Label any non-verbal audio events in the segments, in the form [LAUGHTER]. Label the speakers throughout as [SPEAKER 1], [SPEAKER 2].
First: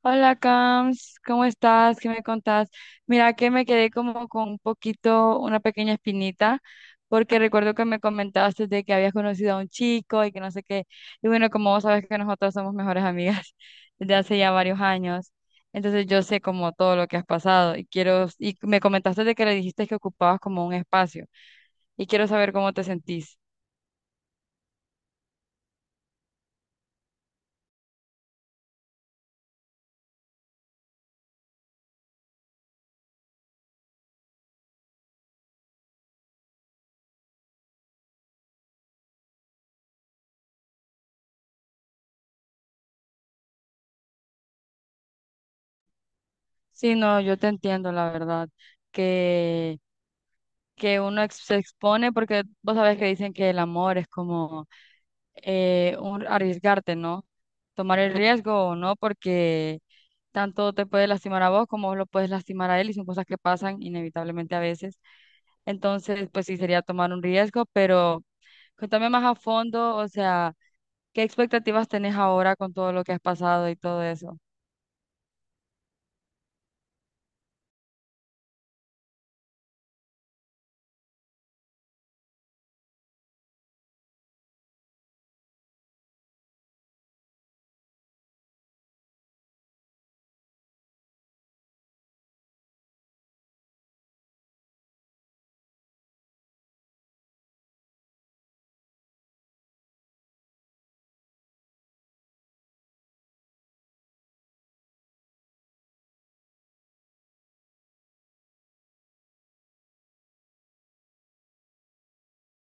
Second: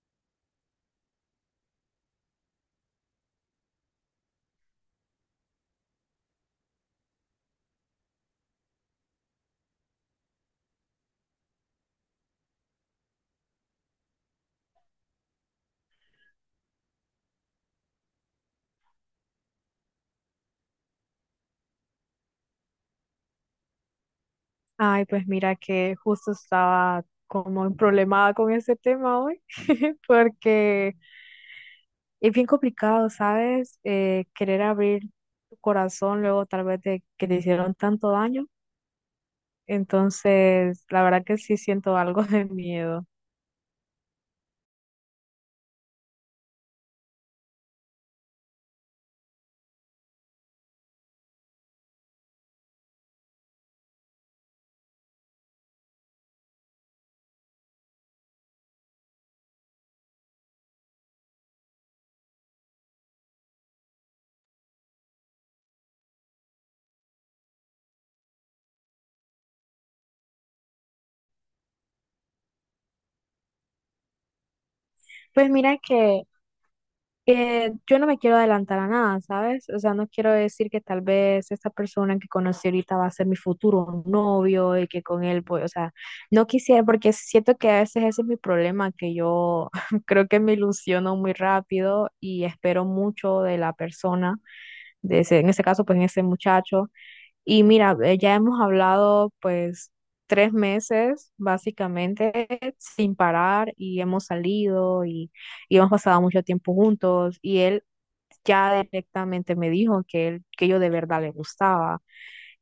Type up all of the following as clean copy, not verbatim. [SPEAKER 1] Hola, Cams, ¿cómo estás? ¿Qué me contás? Mira que me quedé como con un poquito, una pequeña espinita, porque recuerdo que me comentaste de que habías conocido a un chico y que no sé qué. Y bueno, como vos sabes que nosotros somos mejores amigas [LAUGHS] desde hace ya varios años, entonces yo sé como todo lo que has pasado y me comentaste de que le dijiste que ocupabas como un espacio y quiero saber cómo te sentís.
[SPEAKER 2] Ay, pues mira que justo estaba como en problemada con ese tema hoy, [LAUGHS] porque es bien complicado, ¿sabes? Querer abrir tu corazón luego tal vez de que te hicieron tanto daño. Entonces, la verdad que sí siento algo [LAUGHS] de miedo.
[SPEAKER 1] Sí, no, yo te entiendo, la verdad, que... que uno se expone, porque vos sabés que dicen que el amor es como un arriesgarte, ¿no? Tomar el riesgo o no, porque tanto te puede lastimar a vos como vos lo puedes lastimar a él y son cosas que pasan inevitablemente a veces. Entonces, pues sí, sería tomar un riesgo, pero cuéntame más a fondo, o sea, ¿qué expectativas tenés ahora con todo lo que has pasado y todo eso?
[SPEAKER 2] Pues mira que yo no me quiero adelantar a nada, ¿sabes? O sea, no quiero decir que tal vez esta persona que conocí ahorita va a ser mi futuro novio y que con él voy, o sea, no quisiera porque siento que a veces ese es mi problema, que yo [LAUGHS] creo que me ilusiono muy rápido y espero mucho de la persona, de ese, en este caso, pues en ese muchacho. Y mira, ya hemos hablado pues 3 meses básicamente sin parar, y hemos salido y hemos pasado mucho tiempo juntos, y él ya directamente me dijo que yo de verdad le gustaba,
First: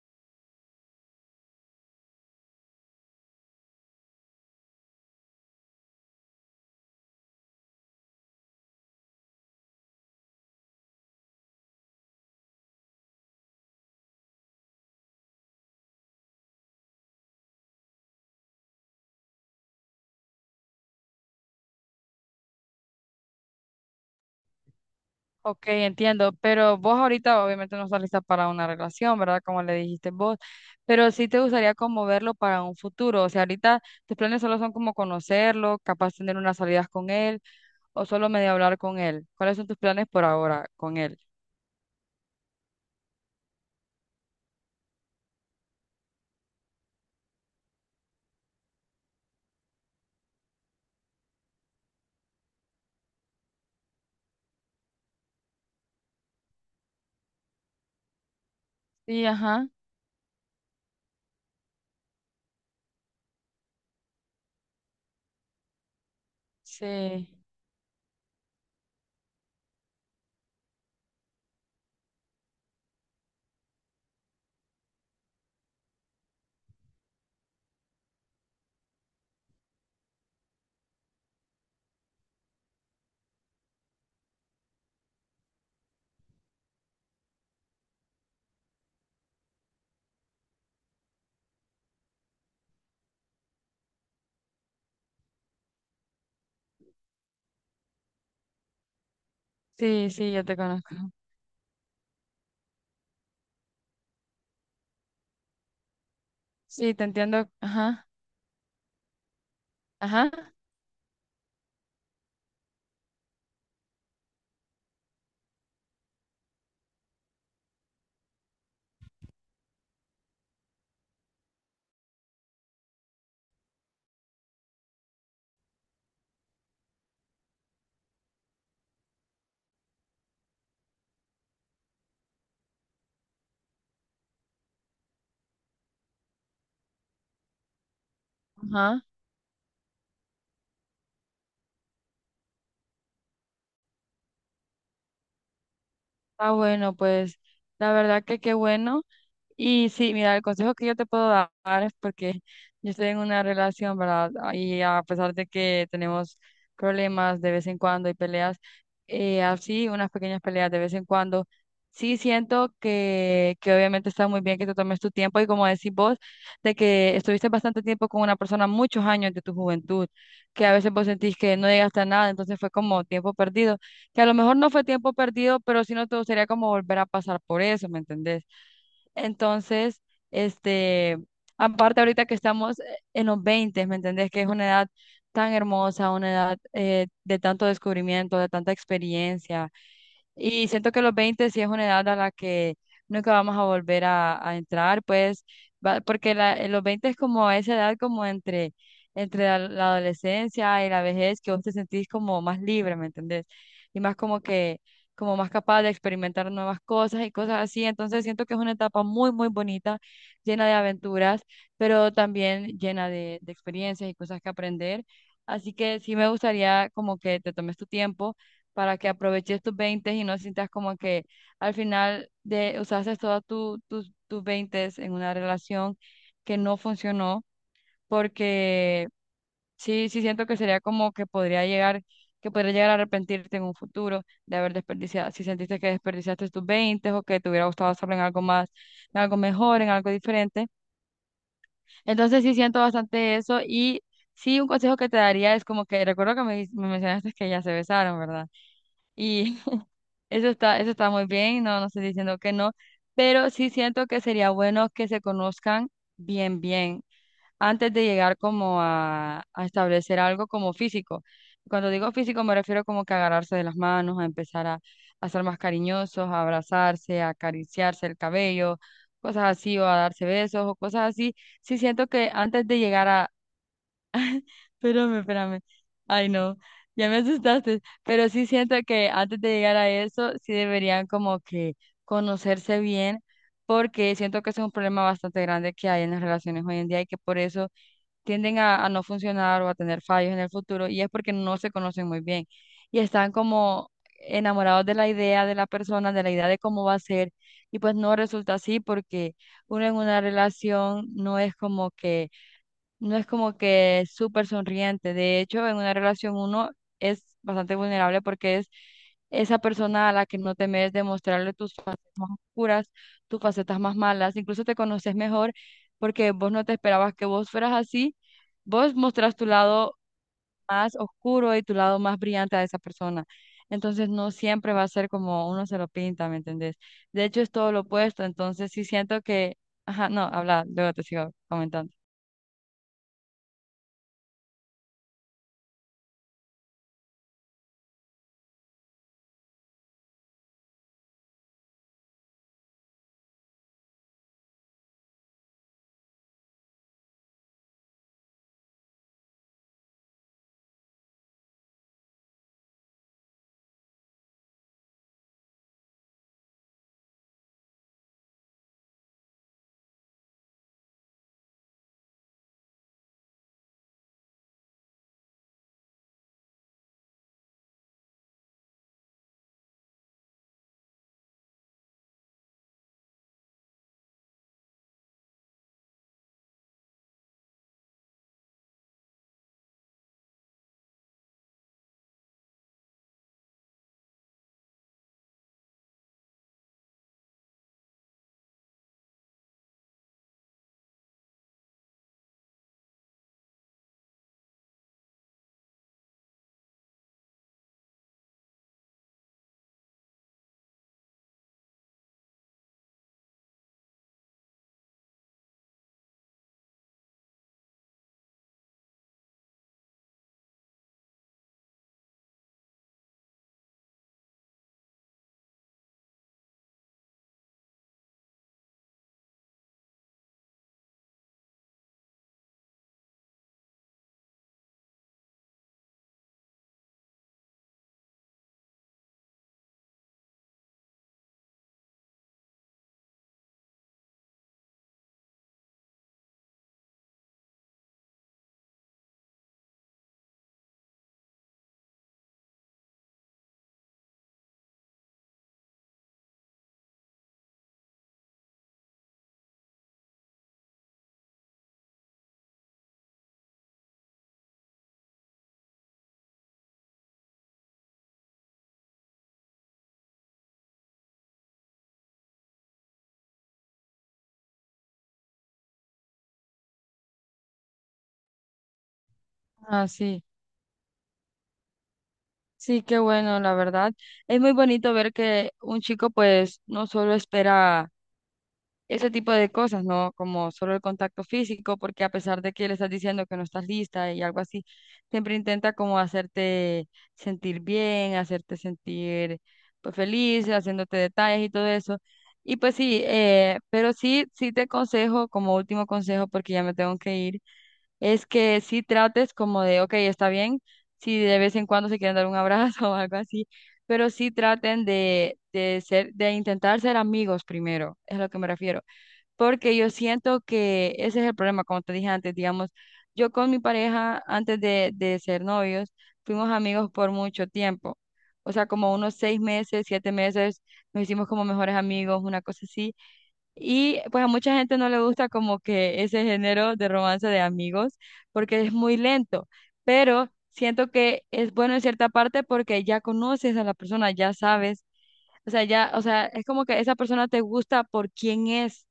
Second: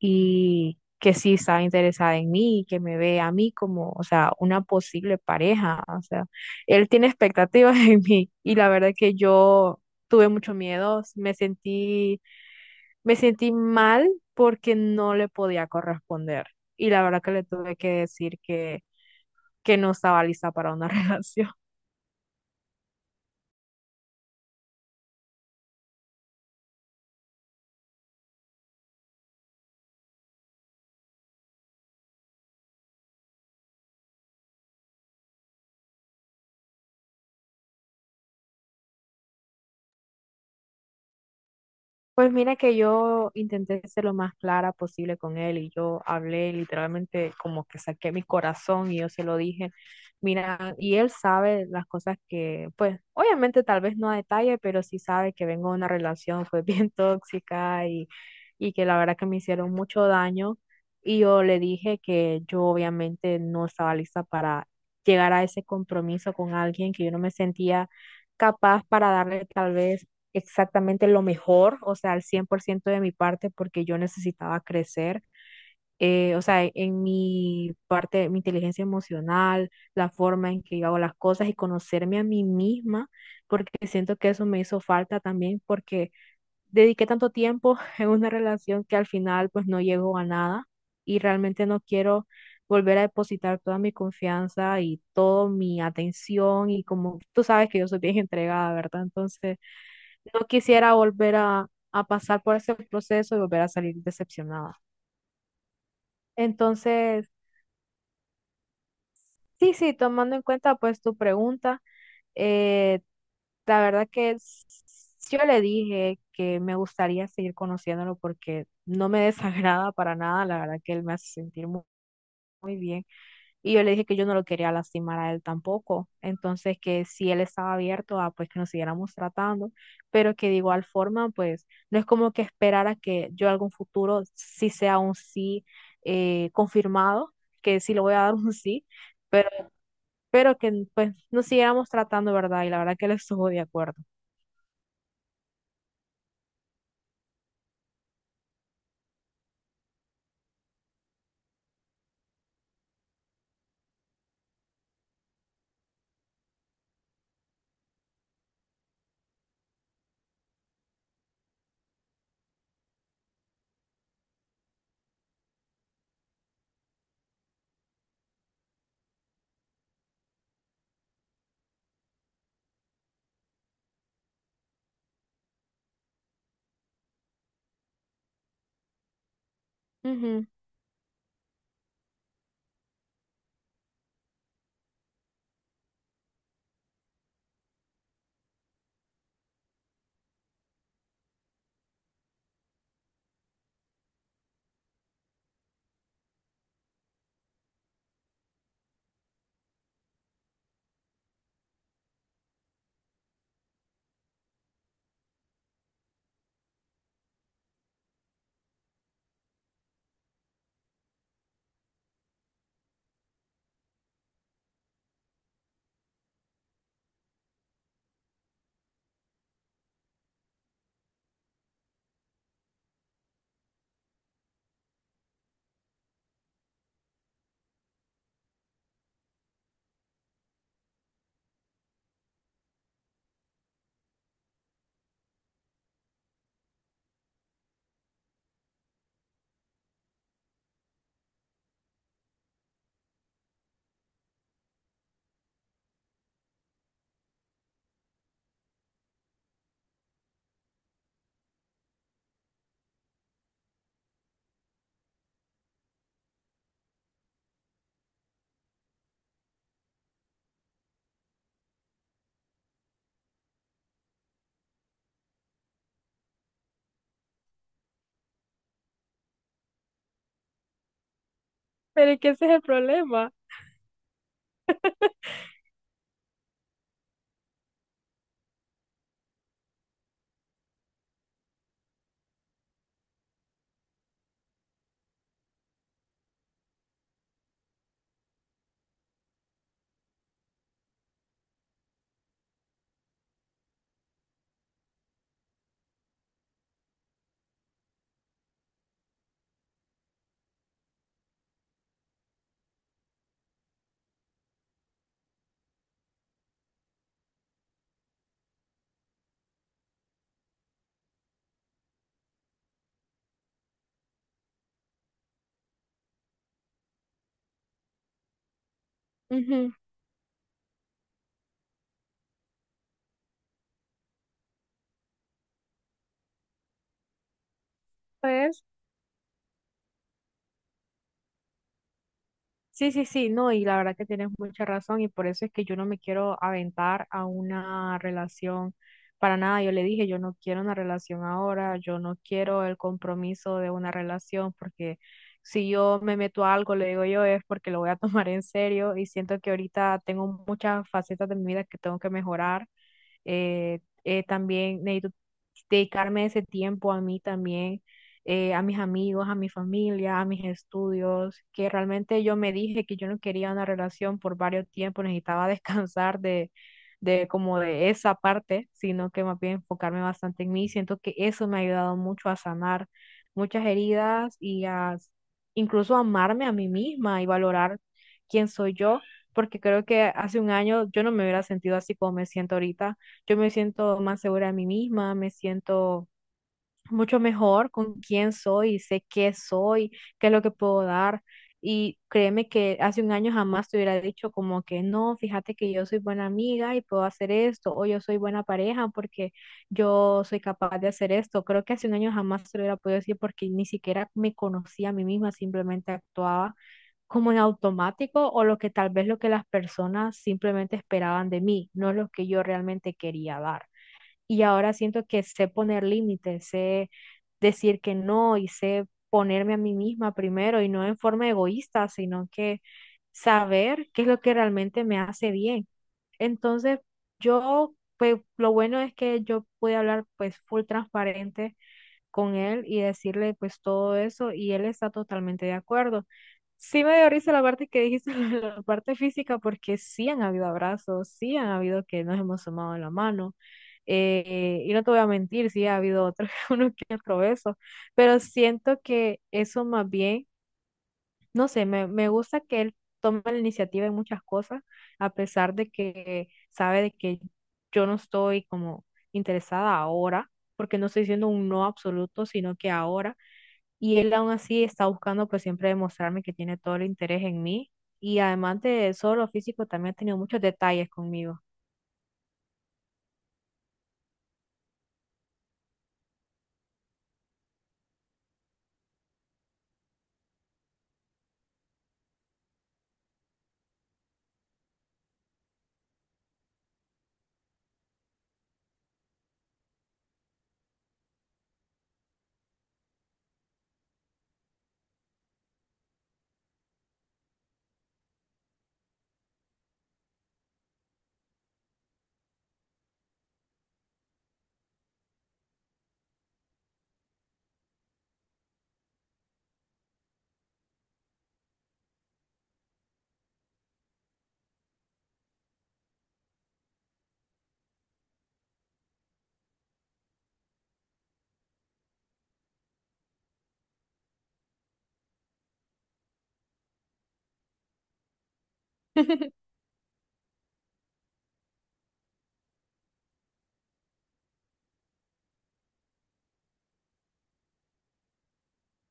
[SPEAKER 2] y que sí estaba interesada en mí y que me ve a mí como, o sea, una posible pareja. O sea, él tiene expectativas [LAUGHS] en mí, y la verdad que yo tuve mucho miedo, me sentí mal porque no le podía corresponder, y la verdad que le tuve que decir que no estaba lista para una [LAUGHS] relación.
[SPEAKER 1] Ok, entiendo, pero vos ahorita obviamente no estás lista para una relación, ¿verdad? Como le dijiste vos, pero sí te gustaría como verlo para un futuro, o sea, ahorita tus planes solo son como conocerlo, capaz tener unas salidas con él o solo medio hablar con él. ¿Cuáles son tus planes por ahora con él?
[SPEAKER 2] Pues mira que yo intenté ser lo más clara posible con él, y yo hablé literalmente como que saqué mi corazón y yo se lo dije, mira, y él sabe las cosas que, pues obviamente tal vez no a detalle, pero sí sabe que vengo de una relación fue bien [LAUGHS] tóxica, y que la verdad
[SPEAKER 1] Sí,
[SPEAKER 2] que me
[SPEAKER 1] ajá.
[SPEAKER 2] hicieron mucho daño. Y yo le dije que yo obviamente no estaba lista para llegar a ese compromiso con alguien, que yo no
[SPEAKER 1] Sí,
[SPEAKER 2] me sentía capaz para darle tal vez exactamente lo mejor, o sea, al 100% de mi parte, porque yo necesitaba crecer. O sea, en mi parte, mi inteligencia emocional, la forma en que yo hago las cosas y conocerme a mí misma, porque siento que eso me hizo falta también, porque dediqué tanto tiempo [LAUGHS] en una relación que al final pues no llegó a nada, y realmente no quiero volver a depositar toda mi confianza y toda mi atención, y como tú sabes que yo soy bien entregada, ¿verdad? Entonces
[SPEAKER 1] sí, sí,
[SPEAKER 2] no
[SPEAKER 1] yo te
[SPEAKER 2] quisiera
[SPEAKER 1] conozco.
[SPEAKER 2] volver a pasar por ese proceso y volver a salir decepcionada.
[SPEAKER 1] Sí, te
[SPEAKER 2] Entonces,
[SPEAKER 1] entiendo. Ajá,
[SPEAKER 2] sí, sí,
[SPEAKER 1] ajá,
[SPEAKER 2] tomando en cuenta pues tu pregunta, eh, la verdad que yo le dije que me gustaría seguir conociéndolo porque no me [LAUGHS] desagrada para nada, la verdad que él me hace sentir muy bien. Y yo le dije que yo no lo quería lastimar a él tampoco. Entonces, que si él estaba abierto a pues que nos siguiéramos tratando, pero que de igual forma, pues no es como que esperara que yo algún futuro sí sea un sí confirmado, que sí le voy a dar [LAUGHS] un sí,
[SPEAKER 1] ajá.
[SPEAKER 2] pero, pero que pues nos siguiéramos tratando, ¿verdad? Y la verdad que él estuvo de acuerdo.
[SPEAKER 1] Ah, bueno, pues la verdad que qué bueno. Y sí, mira, el consejo que yo te puedo dar es porque yo estoy en una relación, ¿verdad? Y a pesar de que tenemos problemas de vez en cuando y peleas, así, unas pequeñas peleas de vez en cuando, sí siento que obviamente está muy bien que te tomes tu tiempo y como decís vos, de que estuviste bastante tiempo con una persona, muchos años de tu juventud, que a veces vos sentís que no llegaste a nada, entonces fue como tiempo perdido, que a lo mejor no fue tiempo perdido, pero sí no te gustaría como volver a pasar por eso, ¿me entendés? Entonces,
[SPEAKER 2] Ujú.
[SPEAKER 1] este, aparte ahorita que estamos en los veinte, ¿me entendés? Que es una edad tan hermosa, una edad de tanto descubrimiento, de tanta experiencia, y siento que los 20 sí es una edad a la que nunca vamos a volver a entrar, pues, en los 20 es como esa edad como entre la adolescencia y la vejez, que vos te sentís como más libre, ¿me entendés? Y más como que, como más capaz de experimentar nuevas cosas y cosas así. Entonces siento que es una etapa muy, muy bonita, llena de aventuras, pero también llena de experiencias y cosas que aprender. Así que sí me gustaría como que te tomes tu tiempo para que aproveches tus 20 y no sientas como que al final de usaste todos tu, tus tus 20 en una relación que no funcionó, porque sí, sí siento que sería como que podría llegar a arrepentirte en un futuro de haber desperdiciado, si sentiste que desperdiciaste tus 20 o que te hubiera gustado hacerlo en algo más, en algo mejor, en algo diferente. Entonces sí siento bastante eso y... Sí, un consejo que te daría es como que, recuerdo que me mencionaste que ya se besaron, ¿verdad? Y eso está, eso está muy bien, no, no estoy diciendo que no, pero sí siento que sería bueno que se conozcan bien, bien, antes de llegar como a establecer algo como físico. Cuando digo físico me refiero como que agarrarse de las manos, a empezar a ser más cariñosos, a abrazarse, a acariciarse el cabello, cosas así, o a darse besos o cosas así. Sí siento
[SPEAKER 2] Pero es
[SPEAKER 1] que
[SPEAKER 2] que ese es el
[SPEAKER 1] antes de llegar.
[SPEAKER 2] problema.
[SPEAKER 1] Espérame, espérame. Ay, no, ya me asustaste. Pero sí siento que antes de llegar a eso, sí deberían como que conocerse bien, porque siento que ese es un problema bastante grande que hay en las relaciones hoy en día y que por eso tienden a no funcionar o a tener fallos en el futuro, y es porque no se conocen muy bien y están como enamorados de la idea de la persona, de la idea de cómo va a ser, y pues no resulta así porque uno en una relación no es como que no es como que súper sonriente. De hecho, en una relación uno es bastante vulnerable porque es esa persona a la que no temes demostrarle tus facetas más oscuras, tus facetas más malas. Incluso te conoces mejor porque vos no te esperabas que vos fueras así. Vos mostrás tu
[SPEAKER 2] Ujú.
[SPEAKER 1] lado más oscuro y tu lado más brillante a esa persona. Entonces no siempre va a ser como uno se lo pinta, ¿me entendés? De hecho, es todo lo opuesto.
[SPEAKER 2] ¿Sabes?
[SPEAKER 1] Entonces sí siento que... Ajá, no, habla, luego te sigo comentando.
[SPEAKER 2] Sí, sí, sí, no, y la verdad que tienes mucha razón, y por eso es que yo no me quiero aventar a una relación para nada. Yo le dije, yo no quiero una relación ahora, yo no quiero el compromiso de una relación, porque si yo me meto a algo, le digo yo, es porque lo voy a [LAUGHS] tomar en serio, y siento que ahorita tengo muchas facetas de mi vida que tengo que mejorar. También necesito dedicarme ese tiempo a mí también, a mis amigos, a mi familia, a mis estudios, que realmente yo me dije que yo no quería una relación por varios tiempos, necesitaba [LAUGHS] descansar de como de esa parte, sino que más bien enfocarme bastante en mí. Siento que eso me ha ayudado mucho a sanar muchas heridas y incluso amarme a mí misma y valorar quién soy yo, porque creo que hace un año yo no me hubiera sentido así como me siento ahorita. Yo me siento más segura de mí misma, me siento mucho mejor con quién soy, sé qué soy, qué es lo que puedo dar. Y créeme que hace un año jamás te hubiera dicho como que no, fíjate que yo soy buena amiga y puedo hacer esto, o yo soy buena pareja porque yo soy capaz de hacer esto. Creo que hace un año jamás te lo hubiera podido decir porque ni siquiera me conocía a mí misma, simplemente actuaba como en automático o lo que tal vez lo que las personas simplemente esperaban de mí, no lo que yo realmente quería dar. Y ahora siento que sé poner límites, sé decir que no, y sé ponerme a mí misma primero y no en forma egoísta, sino que saber qué es lo que realmente me hace bien. Entonces, yo, pues lo bueno es que yo pude hablar pues full transparente con él y decirle pues todo eso, y él está totalmente de acuerdo. Sí me dio risa la parte que dijiste, [LAUGHS] la parte física, porque sí han habido abrazos, sí han habido que nos hemos tomado la mano. Y no te voy a mentir, sí ha habido otro, [LAUGHS] uno que otro beso, pero siento que eso más bien no sé, me gusta que él tome la iniciativa en muchas cosas, a pesar de que sabe de que yo no estoy como interesada ahora, porque no estoy diciendo un no absoluto, sino que ahora, y él aún así está buscando pues siempre demostrarme que tiene todo el interés en mí, y además de solo físico,
[SPEAKER 1] Ah,
[SPEAKER 2] también ha tenido
[SPEAKER 1] sí.
[SPEAKER 2] muchos detalles conmigo.
[SPEAKER 1] Sí, qué bueno, la verdad. Es muy bonito ver que un chico pues no solo espera ese tipo de cosas, ¿no? Como solo el contacto físico, porque a pesar de que le estás diciendo que no estás lista y algo así, siempre intenta como hacerte sentir bien, hacerte sentir pues feliz, haciéndote detalles y todo eso. Y pues sí, pero sí, sí te aconsejo como último consejo, porque ya me tengo que ir es que sí trates como de, ok, está bien, si de vez en cuando se quieren dar un abrazo [LAUGHS] o algo así, pero sí traten de intentar ser amigos primero, es a lo que me refiero, porque yo siento que ese es el problema, como te dije antes, digamos, yo con mi pareja, antes de ser novios, fuimos amigos por mucho tiempo. O sea, como unos 6 meses, 7 meses, nos hicimos como mejores amigos, una cosa así y pues a mucha gente no le gusta como que ese género de romance de amigos porque es muy lento,
[SPEAKER 2] [LAUGHS]
[SPEAKER 1] pero siento que es bueno en cierta parte porque ya conoces a la persona, ya sabes, o sea, ya, o sea, es como que esa persona te gusta por quién es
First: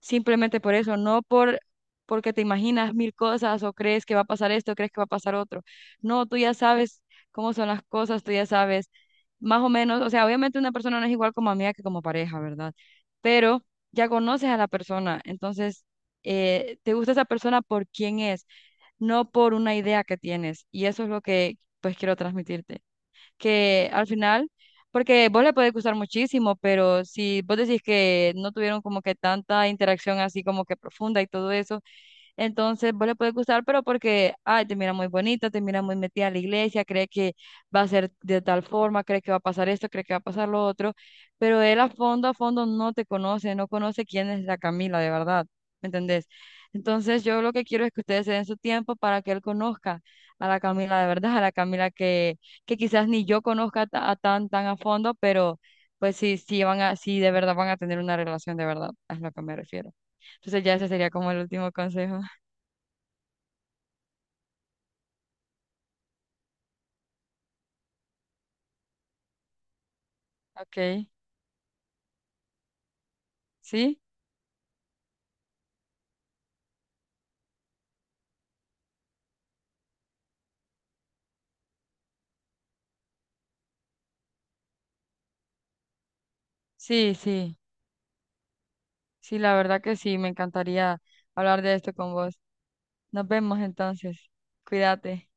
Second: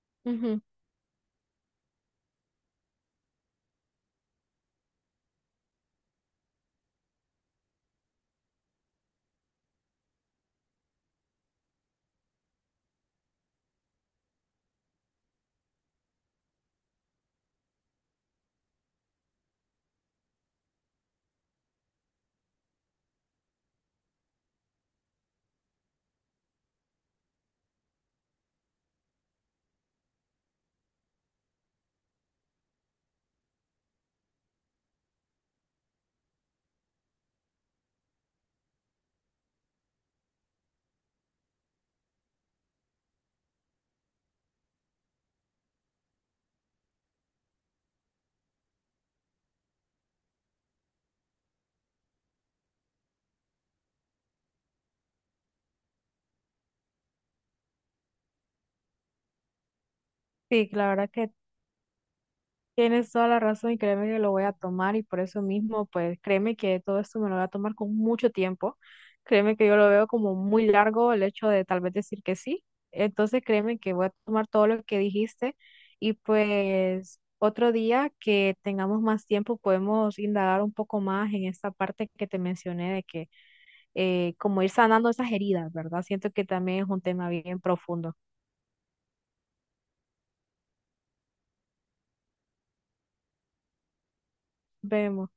[SPEAKER 1] simplemente
[SPEAKER 2] Ujú.
[SPEAKER 1] por eso, no por porque te imaginas mil cosas o crees que va a pasar esto, crees que va a pasar otro. No, tú ya sabes cómo son las cosas, tú ya sabes más o menos, o sea, obviamente una persona no es igual como amiga que como pareja, ¿verdad? Pero ya conoces a la persona, entonces te gusta esa persona por quién es, no por una idea que tienes, y eso es lo que pues quiero transmitirte que al final, porque vos le puede gustar muchísimo, pero si vos decís que no tuvieron como que tanta interacción así como que profunda y todo eso, entonces, vos le puede gustar, pero porque, ay, te mira muy bonita, te mira muy metida en la iglesia, cree que va a ser de tal forma, cree que va a pasar esto, cree que va a pasar lo otro, pero él a fondo no te conoce, no conoce quién es la Camila de verdad, ¿me entendés? Entonces, yo lo que quiero es que ustedes se den su tiempo para que él conozca a la Camila de verdad, a la Camila que quizás ni yo conozca a tan, tan a fondo, pero pues sí, sí de verdad van a tener una relación de verdad, es lo que me refiero. Entonces
[SPEAKER 2] Sí,
[SPEAKER 1] ya ese
[SPEAKER 2] la
[SPEAKER 1] sería
[SPEAKER 2] verdad
[SPEAKER 1] como
[SPEAKER 2] que
[SPEAKER 1] el último consejo.
[SPEAKER 2] tienes toda la razón, y créeme que lo voy a tomar, y por eso mismo, pues créeme que todo esto me lo voy a tomar con mucho tiempo. Créeme que yo lo veo como muy
[SPEAKER 1] Okay,
[SPEAKER 2] largo el hecho de tal vez decir que sí. Entonces créeme que
[SPEAKER 1] sí,
[SPEAKER 2] voy a tomar todo lo que dijiste, y pues otro día que tengamos más tiempo podemos indagar un poco más en esta parte que te mencioné de que como ir sanando esas heridas, ¿verdad? Siento que también es un
[SPEAKER 1] sí,
[SPEAKER 2] tema
[SPEAKER 1] sí,
[SPEAKER 2] bien profundo.
[SPEAKER 1] sí, la verdad que sí, me encantaría hablar de esto con vos. Nos vemos entonces, cuídate.
[SPEAKER 2] Vemos.